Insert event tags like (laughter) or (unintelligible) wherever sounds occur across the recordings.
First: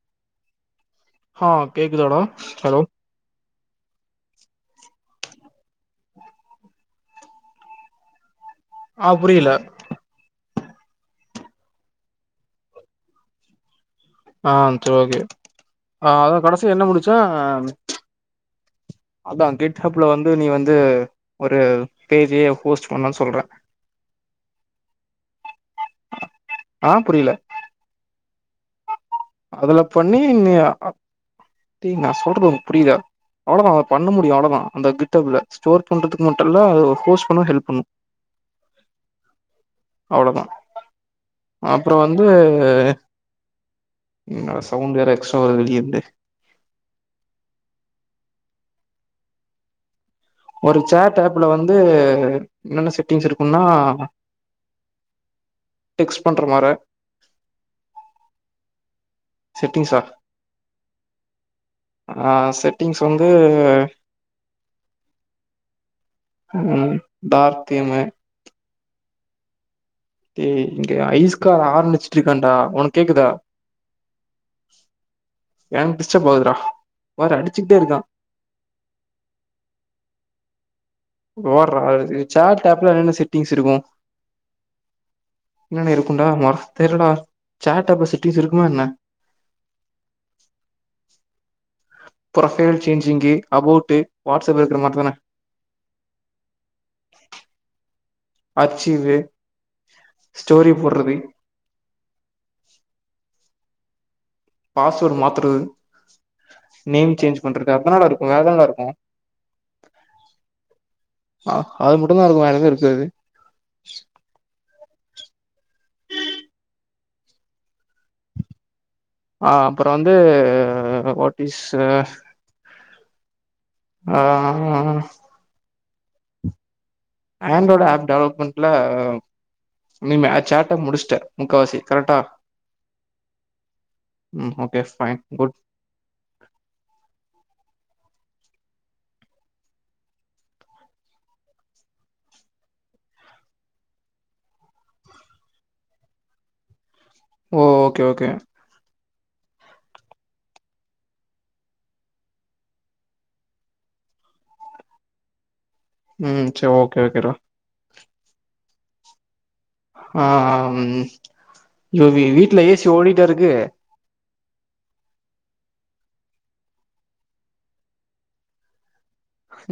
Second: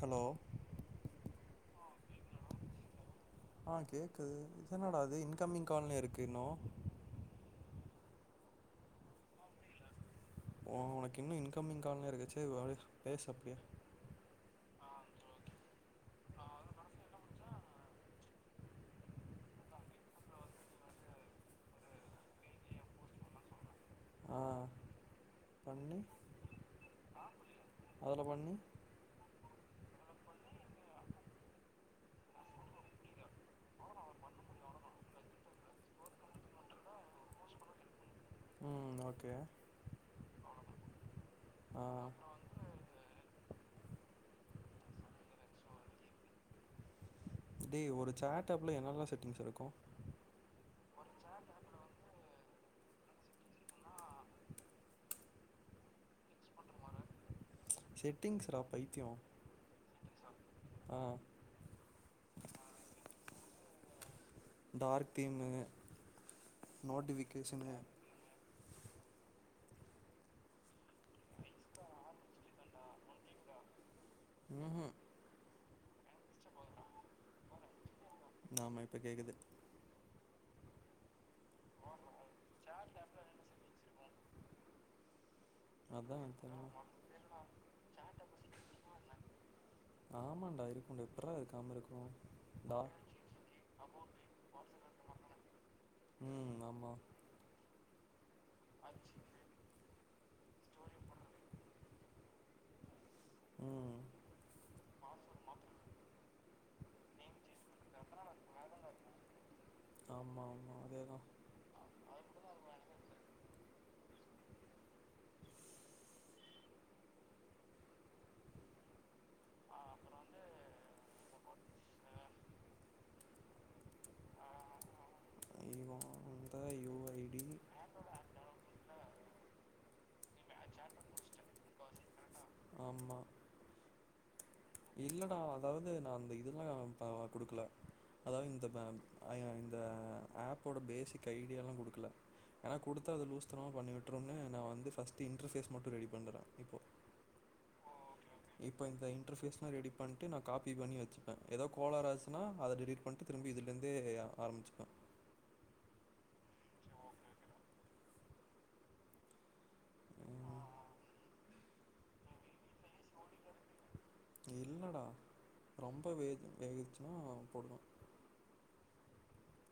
hello ஹ கேக்குதாடா hello ஆ கேக்குது இதெனடா இது இன்கம்மிங் கால்னு இருக்கு இன்னு ஆ புரியல உனகு இன்னு இன்கம்மிங் கால்னு இருக்கு சேரி அப்படியே பேசு அப்படியே ஆ சோ ஓகே ஆ அத கடைசி என்ன முடிச்சே அதா கிட்ஹபல வந்து நீ வந்து ஒரு பேஜயே ஹோஸ்ட் பண்லா சொல்றே ஆ பண்ணி ஆ புரியல அதல பண்ணி அதல பண்ணி நீ அ டேய் நா சொல்றது உனகு புரியிதா அவளோதா அத பண்ண முடியு அவளோத அந்த கிட்ஹப்ல ஸ்டோர் பண்றதுக்கு மட்டு தா ஹோஸ்ட் பண்ண ஹெல்ப் பண்ணு ம் ஓகே அவ்ளோதா ஆ அப்புறோ வந்து ம் என்ன டா சவுண்ட வேற எக்ஸ்ட்ரா வருது வெளியிருந்து டே ஒரு சேட் ஆப்ல என்னலா செட்டிங்ஸ் இருக்கு ஒரு சேட் ஆப்ல வந்து என்னென செட்டிங்ஸ் இருக்குனா டெக்ஸ் பண்ற மார செட்டிங்ஸ்ரா பைதியோ செட்டிங்ஸா ஆ ஆ செட்டிங்ஸ் வந்து டார்க் தீமு ஊ ம் நோட்டிஃபிகேஷனு (unintelligible) டேய் இங்க ஐஸ்கார ஹார்ன் அடிச்சிட் இருக்கான்டா ஒனக் கேக்குதா ம் ம் எனக் டிஸ்டர்ப் ஆகுதுடா பார் அடிச்சுகிட்டே இருக்கா ஆமா இப்ப கேக்குது வார்ரா சேட் ஆப்ல என்னென்ன செட்டிங்ஸ் இருக்கு என்னன்ன அதா இருக்கும்டா மா தெர்ல தெர்லடா சேட் ஆப்ல செட்டிங்ஸ் இருக்குமா என்ன ஆமான்டா இருக்குன்டா எப்பட்ரா இருக்காம இருக் ப்ரொபைல் சேஞ்சிங்கு அபோட்டு வாட்ஸ்ஆப்ல இருக்கற மாறி தான ம் ஆம்மா ஆச்சீவு ஸ்டோரி போட்றது ம் பாஸ்வேர்டு மாத்றது நேம் சேஞ்ச் பண்றது அத்தானடா இருக்கு வேரென்னடா இருக்கு ஆமா ஆமா அதேதா அ அது மட்டுதா இருக்கு வேர எதுவு இருக்காது ஆ அப்றோ வந்து வாட்டிஸ்சு ஆ ஐயோ அந்த ஐயோ வை ஆண்ட்டோடா ஆப் டெவலப் பண் ல்ல நீ மே சேட்ட முடிச்ட்ட முக்காவாசி கரெக்டா ஆம்மா ம் ஒ இல்லடா அதாவது நா அந்த இதுதலா பரவா குடுக்கல அதாவ இந்த பே அ இந்த ஆப்போட பேசிக் ஐடியால்லா குடுக்கல ஏன குடுத்த எத லூஸ்தனமா பண்ணியூட்ருனு நா வந்து ஃபஸ்டு இன்டர்ஃபேஸ் மட்டு ரெடி பண்றடா இப்போ ஓ ஓகே ஓகே இப்ப இந்த இன்டர்ஃபேஸ்லா ரெடி பண்ட்டு நா காப்பி பண்ணி வச்சுப்ப எதா கோலாராச்சுனா அத டெலிட் பண்ட்டு திரும்பி இதுல இருந்தே ஆரம்பிச்ப்ப ம் சே ஓக்கே ஓகே டா ஆ ஆ ம் ம் இவ் இ வீட்ல ஏசி ஓடிட்டா இருக்கு இல்லடா ரொம்ப வேத் வேகுச்சுனா போடுவோ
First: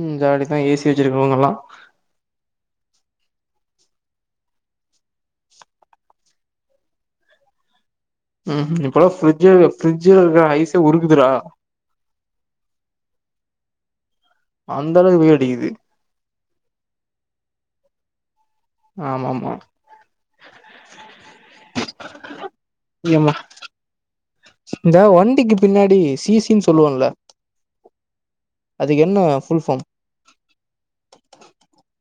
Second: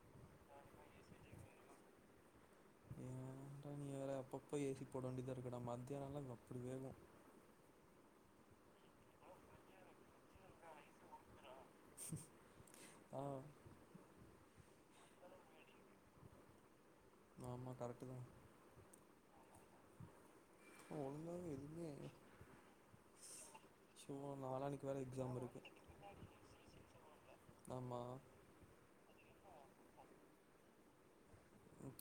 ம் ஜாலி தா ஏசி வைச்சுருக்கவங்கெல்லா ஏன்டா நீ வேர அப்பப்போ ஏசி போட வேண்டியதா இருக்குடா மத்தியானலா இங்க அப்டி வேகு ம் இப்பலா ஃப்ரிட்ஜு ஃப்ரிட்ஜுல இருக்ற ஐசே உருகுதுடா ஆ அந்தளவுக்கு வெயிலடிக்குது ஆமா கரெக்டுதா ஆமாமா ஒழுங்காவே எதுவுமே எம்மா ஷோ நாளான்னைக்கு வேற இந்தா எக்ஸாம் வண்டிக்கு இருக்கு பின்னாடி சீ சீ ன்னு சொல்லுவன்ல்ல ஆமா அத என்ன ஃபுல் ஃபார்ம்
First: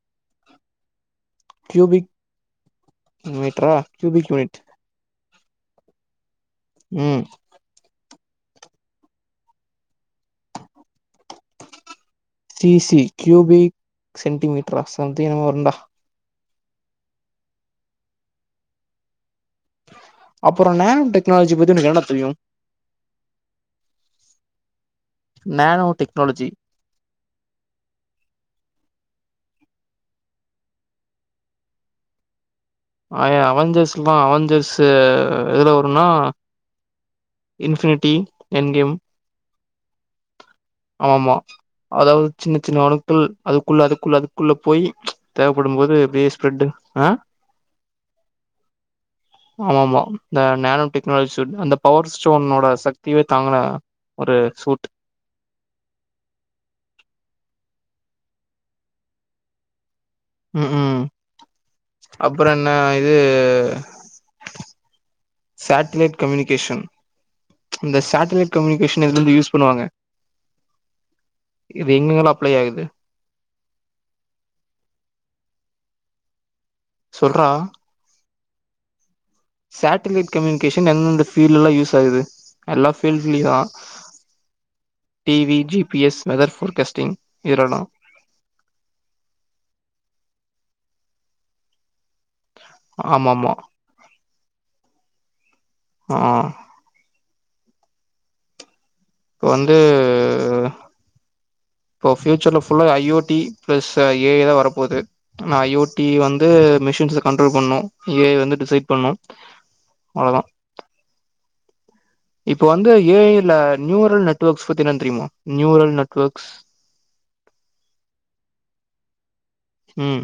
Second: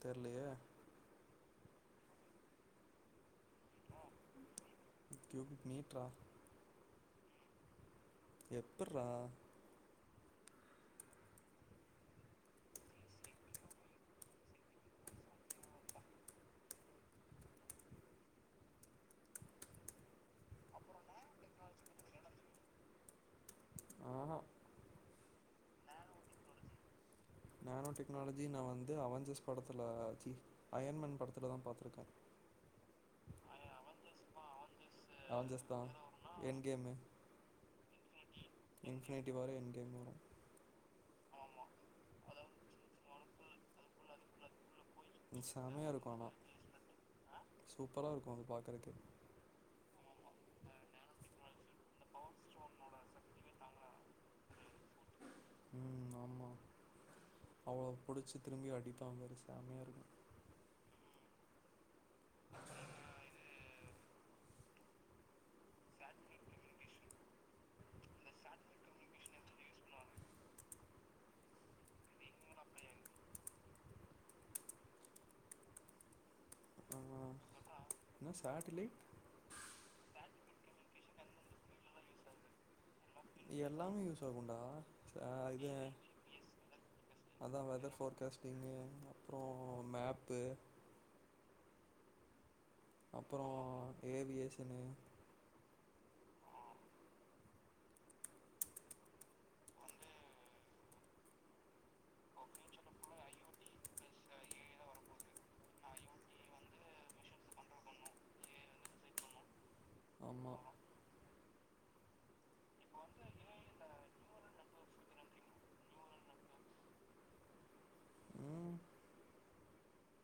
தெர்லயே கியூபிக் மீட்ரா கியூபிக் யூனிட் கியூபிக் மீட்ரா ம் எப்பட்ரா சி சி கியூபிக் சென்டிமீட்ரா சம்திங் எதோ வருன்டா அப்புற நேனோ டெக்னாலஜி பத்தி உனக்கு என்னடா தெரியு ஹு ஹும் நேனோ டெக்னாலஜி நேனோ டெக்னாலஜி நா வந்து அவஞ்சர்ஸ் படத்துல சி அயர்ன்மேன் படத்துல தா பாத்துருக்கே ஆய அவஞ்சர்ஸ்ல்லா அவஞ்சர்ஸ் அவஞ்சர்ஸ்தா எண்ட்கேமே இன்ஃபினிட்டி எண்ட் கேம் இன்பினிட்டியு வரும் எண்ட் கேம்மு வரும் ஆமா அதாவது சின்ன சின்ன அணுக்கள் அதுக்குள்ள அதுக்குள்ள அதுக்குள்ள போய் தேவைப்படும் செம்மயா போது இருக்கு ஆனா அப்டியே ஸ்ப்ரெட் ஆ சூப்பரா இருக்கு அது பாக்குறதுக்கு ஆமா ஆமா நே நேனோ டெக்னாலஜி சூட் அந்த பவர் ஸ்டோனோட சக்தியே தாங்குன ஒரு சூட் ம் ஆமா அவள புடிச்சு திரும்பி அடிப்பான் பாரு செமயா இருக்கும் ம் ம் அப்புற என்ன இது சாட்டிலைட் கம்யூனிகேஷன் இந்த சாட்டிலைைட் கம்யூனிகேஷன் இதுல ந்து யூஸ் பண்ணுவாங்க இது எங்கங்களா அப்ளை ஆகுது ஆ சொல்றா என்ன சாட்டிலைட் சாட்டிலைட் கம்யூனிகேஷன் எந்தெந்த ஃபீல்டுல யூஸ் ஆகுது எல்லா ஃபீல்ட்லுயு தா எல்லாமே யூஸ் ஆகுண்டா ச டி வி ஜி இது பி எஸ் வெதர் ஃபோர்காஸ்டிங் அதா இதுலலா வெதர் ஃபோர்காஸ்டிங்கு அப்றோ மேப்பு அப்புறோ ஆமாமா ஏவியேஷனு ஆ வந்து இப்போ ஃப்யூச்சர்ல ஃபுல்லா I O T plus A I தா வரப்போது ஐ ஓ டி வந்து மிஷின்ஸ்ஸ கண்ட்ரோல் பண்ணு ஏ ஐ வந்து டிசைட் பண்ணு அவ்ளோதா ஆமா இப்ப வந்து ஏ ஐ ல நியூரல் நெட்வர்க்ஸ் பத்தீன தெரியுமா நியூரல் நெட்வொர்க்ஸ் ம் ம்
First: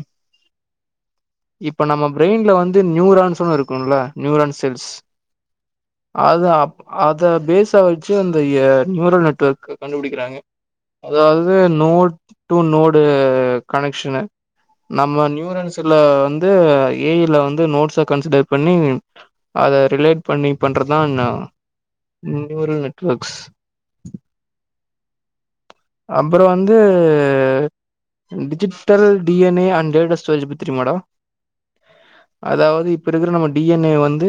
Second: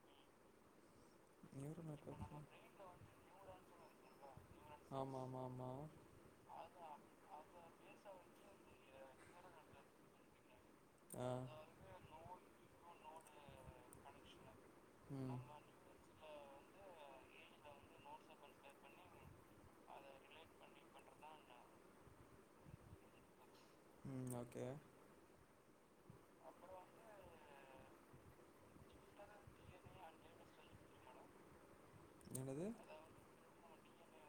நியூரோ இப்ப நம்ம நெட்வொர்க்ஸா ப்ரெயின்ல வந்து நியூரான்ஸ்னு இருக்குல நியூரான் செல்ஸ் ஆமா மா மா அத அப் அத பேஸா வச்சு அந்த நியூரல் நெட்வொர்க் கண்டுபிடிக்கிறாங்க ஆ அதாவது நோடு டூ நோடு கனெக்ஷன்னு நம்ம ம் நியூரன்ஸ்ல வந்து ஏ ஐ ல வந்து நோடுஸ கன்சிடர் பண்ணி அத ரிலேட் பண்ணி பண்றதுதா என்ன நியூரல் நெட்வொர்க்ஸ் ம் ஓகே அப்றோ வந்து digital D N A and data storage பத்தி தெரியுமாடா என்னது அதாவ்து இப்ப இருக்ற நம்ம டி என் ஏ வந்து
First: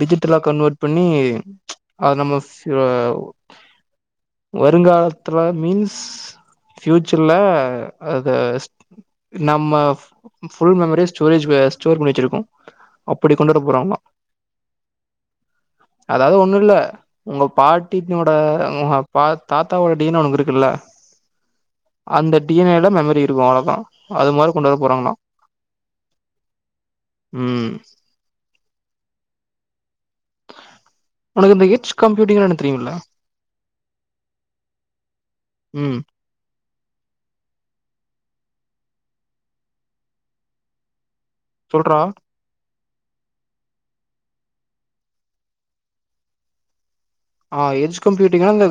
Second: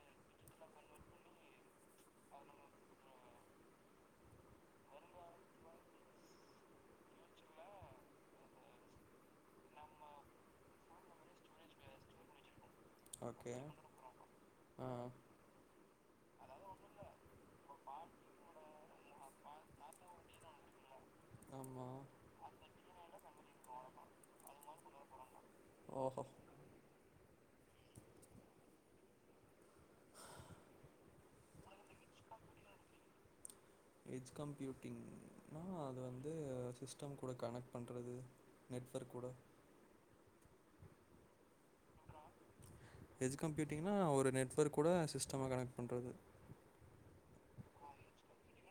டிஜிட்டலா கன்வெர்ட் பண்ணி அது நம்ம ப்யூ வருங்காலத்ல மீன்ஸ் ஃபியூச்சர்ல அத நம்ம ஃபுல் மெமரிஸ் ஸ்டோரேஜ்குல ஸ்டோர் பண்ணி வச்சுருக்கோ அப்படி கொண்டு ஓகே வர போறாங்களா ஆ ஆ அதாது ஒண்ணுல்ல உங்க பாட்டினோட பாத் தாத்தாவோட டீ என் ஏ உனக் இருக்குல்ல ஆமா அந்த டி என் ஏ ல மெமரி இருக்கு அவ்ளோதா அதுமாரி கொண்டு வர போறாங்களா ஓஹோ ம் உனக்கு இந்த ஹச் கம்ப்யூட்டிங்னா என்ன தெரியுல்ல ஹெச் கம்ப்யூட்டிங்னா அது ம் வந் து சிஸ்டம் கூட கனெக்ட் பண்றது நெட்வொர்க் கூட சொல்றா ஹெச் கம்ப்யூட்டிங்னா ஒரு நெட்வொர்க் கூட சிஸ்டம கனெக்ட் பண்றது ஆ ஹெச் கம்ப்யூட்டிங்னா இந்த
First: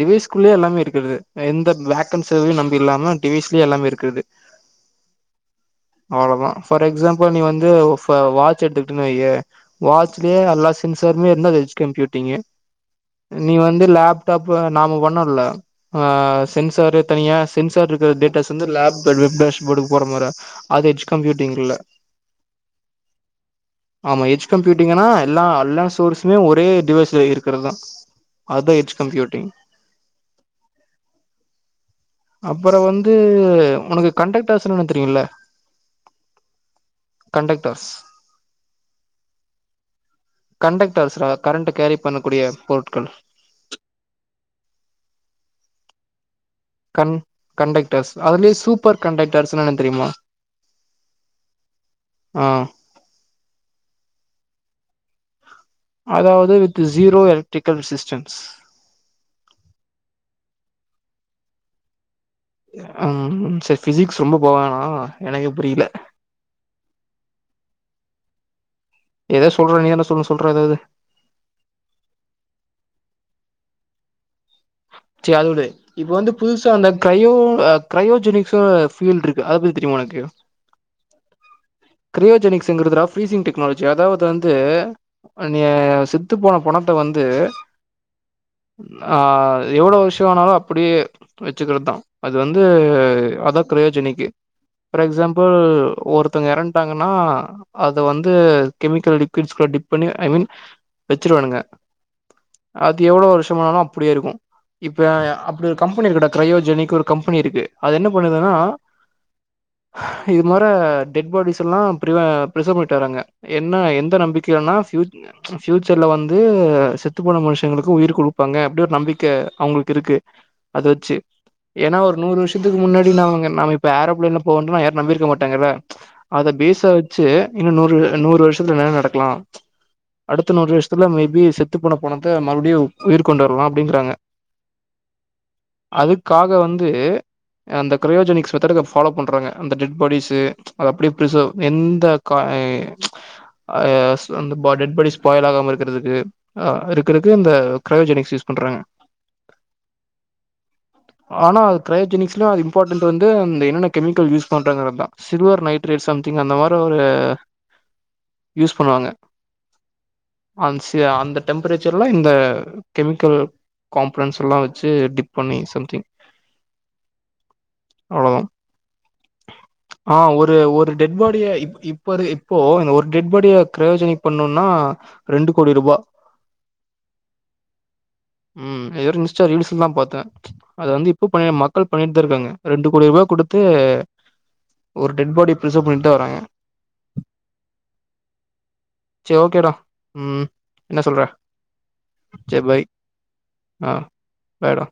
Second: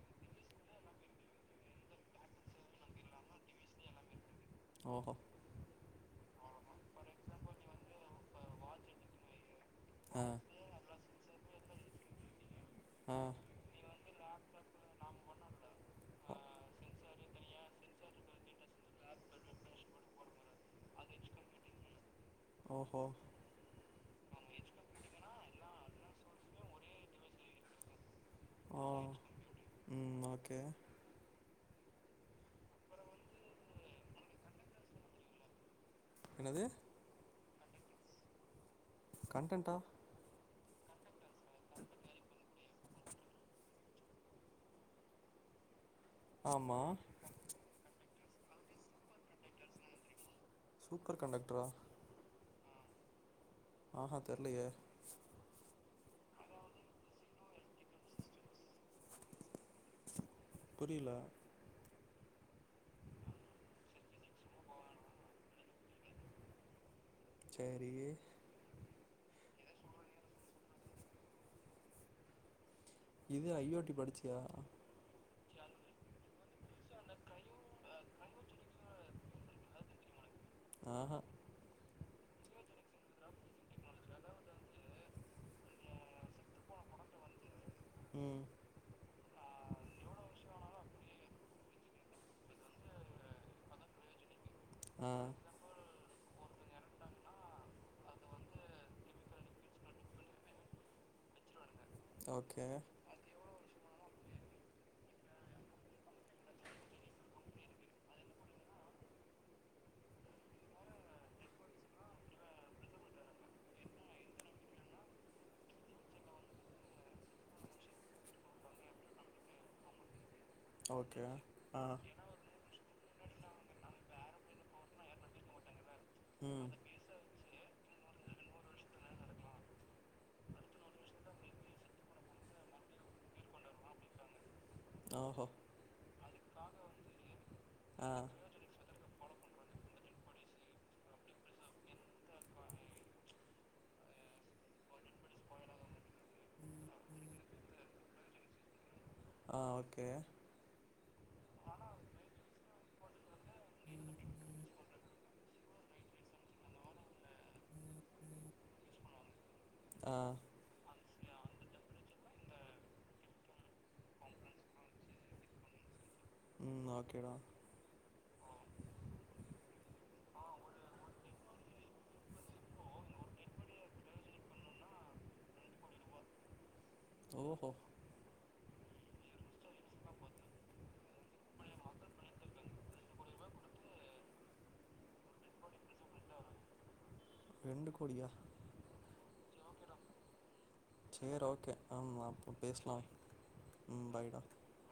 டிவைஸ்குள்ளேயே எல்லாமே இருக்கறது எந்த வேக்கன்சையு நம்பி இல்லாம டிவிஸ்லயே எல்லாமே இருக்கிறது ஓஹோ அவ்ளதா ஃபார் எக்ஸாம்புள் நீ வந்து வாட்ச் எத்துக்குட்ட வையே ஆ வாட்ச்லேயே எல்லா சென்சாருமே இருந்தா அது ஹெச் கம்ப்யூட்டிங்கு ஆ நீ வந்து லேப்டாப்பு நாமோ பண்னோல்ல ஆ சென்சாரு தனியா சென்சார் இருக்ற டேட்டாஸ் வந்து லேப் வெப்டாஷ் போர்டுக்கு போற மார அது ஹெச் கம்ப்யூட்டிங் இல்ல உம் ஆமா ஹெச் கம்ப்யூட்டிங்னா எல்லா அல்லா சோர்ஸுமே ஒரே டிவைஸ்ல இருக் கறதா அதா ஹெச் கம்ப்யூட்டிங் ஓக்கே அப்புற வந்து உனக் கண்டக்டார்ஸ் என்னன் தெரியுல்ல என்னது கண்டெக்டர்ஸ் கண்டன்ட்டா கண்டக்டர்ஸ்ரா கரண்ட் கேரி பண்ணக்கூடிய பொருட்கள் ஆமா கண் கண்டக்டர்ஸ் அதுலயே சூப்பர் கண்டக்டர்ஸ்னா என்ன தெரியுமா சூப்பர் கண்டெக்ட்ரா ஆ ஆஹ தெர்லயே அதாவது வித் ஜீரோ எலக்ட்ரிக்கல் சிஸ்டம்ஸ் புரில ம் சரி பிசிக்ஸ் ரொம்ப போவேனா எனக்கே புரில சேரி ஏதோ சொல்ற நீ என்ன சொல்லு சொல்ற ஏதாது இது ஐ ஓ டி படிச்சியா ச அதவுடு இப்ப வந்து புதுசா அந்த க்ரையோ க்ரையோஜெனிக்ஸ்சோ ஃபீல் இருக்கு அத பத்தி தெரியுமா உனக்கு ஆஹ கிரையோஜெனிக்ஸ்ங்கிறதுரா ஃப்ரீஸிங் டெக்னாலஜி அதாவது வந்து அ நீங்க சொத்து போன பொணத்த வந்து ம் ஆ எவ்ளோ வருஷோ ஆனாலு அப்படியே வச்சுக்கர் தா அது வந்து அதா கிரயோஜனிக்கு ஃபார் ஆ எக்ஸம்பிள் ஒருத்தங்க எறந் டாங்கன்னா அத வந்து கெமிக்கல் (unintelligible) டிப் பண்ணி ஐ மீன் வச்சிடுவானுங்க ஓகே து எவ்ளோ வருஷமானாலு அப்டியே இருக்கு இப்ப அப்புடி ஒரு கம்பெனி இருக்குடா க்ரையோஜெனிக் ஒரு கம்பெனி இருக்கு அது என்ன பண்ணுதுன்னா இது மற டெட் பாடிஸ் க்கெல்லா ப்ரிவ ப்ரிசர்வேட்டர் அங்க என்ன எந்த நம்பிக்கைலனா ப்யூ ப்ஃயூச்சர்ல வந்து செத்து போன மனுஷங்களுக்கு உயிர் குடுப்பாங்க அப்படி ஒரு நம்பிக்க அவங்களுக்கு இருக்கு அது வச்சு ஓகே ஆ ஏனா ஒரு நூறு வருஷத்துக்கு முன்னாடி நாங்க நாம இப்ப ஏரோ ப்ளேன்ல போவோன்டு யாரு நம்பிருக்க மாட்டங்கல்ல அத ம் பேஸா வச்சு இன்னு நூறு நூறு வருஷத்துல என்ன நடக்கலா அடுத்த நூறு வருஷத்துல மேபி செத்து போன பொணத்த மறுபடியு உயிர் கொண்டு வரலா அப்டிங்கிறாங்க ஆஹோ அதுக்காக வந்து அந்த ஆ க்ரயோஜனிக்ஸ் மெத்தேட இது ஃபாலோ பண்றாங்க அந்த டெட் பாடிஸ்சு அத அப்டி ப்ரிசர்வ் எந்த காய் அ ஸ் அந்த டெட் பாடிஸ் ஸ்பாய்ல் ஆகாம இருக்கிறதுக்கு ஆ இருக்கருக்கு இந்த க்ரயோஜெனிக்ஸ் யூஸ் பண்றாங்க ஆ ஓகே ஆனா க்ரையோஜெனிக்ஸ்ல இம்பார்டன்ட் வந்து என்னென்ன கெமிக்கல் யூஸ் பண்றாங்கன்றது தா சில்வர் நைட் ட்ரே சம்திங் அந்த மாரி ஒரு யூஸ் பண்ணுவாங்க ஆ அன் சே அந்த டெம்பரேச்சர்ல இந்த கெமிக்கல் காம்பொனென்ஸ் எல்லா வச்சு டிப் பண்ணி சம்திங் ம் ஓகேடா அவ்வளோதா ஆ ஒரு ஒரு டெட் பாடிய இப்ப இப்போ இந்த ஒரு டெட் பாடிய க்ரயோஜெனிக் பண்ணுன்னா ரெண்டு கோடி ரூபா ஓஹோ ம் ஏதோ இன்ஸ்டா ரீல்ஸ்ல தா பாத்த அத வந்து இப்ப பண்ண மக்கள் பண்ணிட்டுதா இருக்காங்க ரெண்டு கோடி ரூபா குடுத்து ஒரு டெட் பாடி ப்ரிசர்வ் பண்ணிட்டு தா வராங்க ரெண்டு கோடியா சே ஓகே டா ம் என்ன சொல்ற சேரி ஓகே ஆமா அப்றோ சரி பேசலா ம் பாய்டா பாய் டா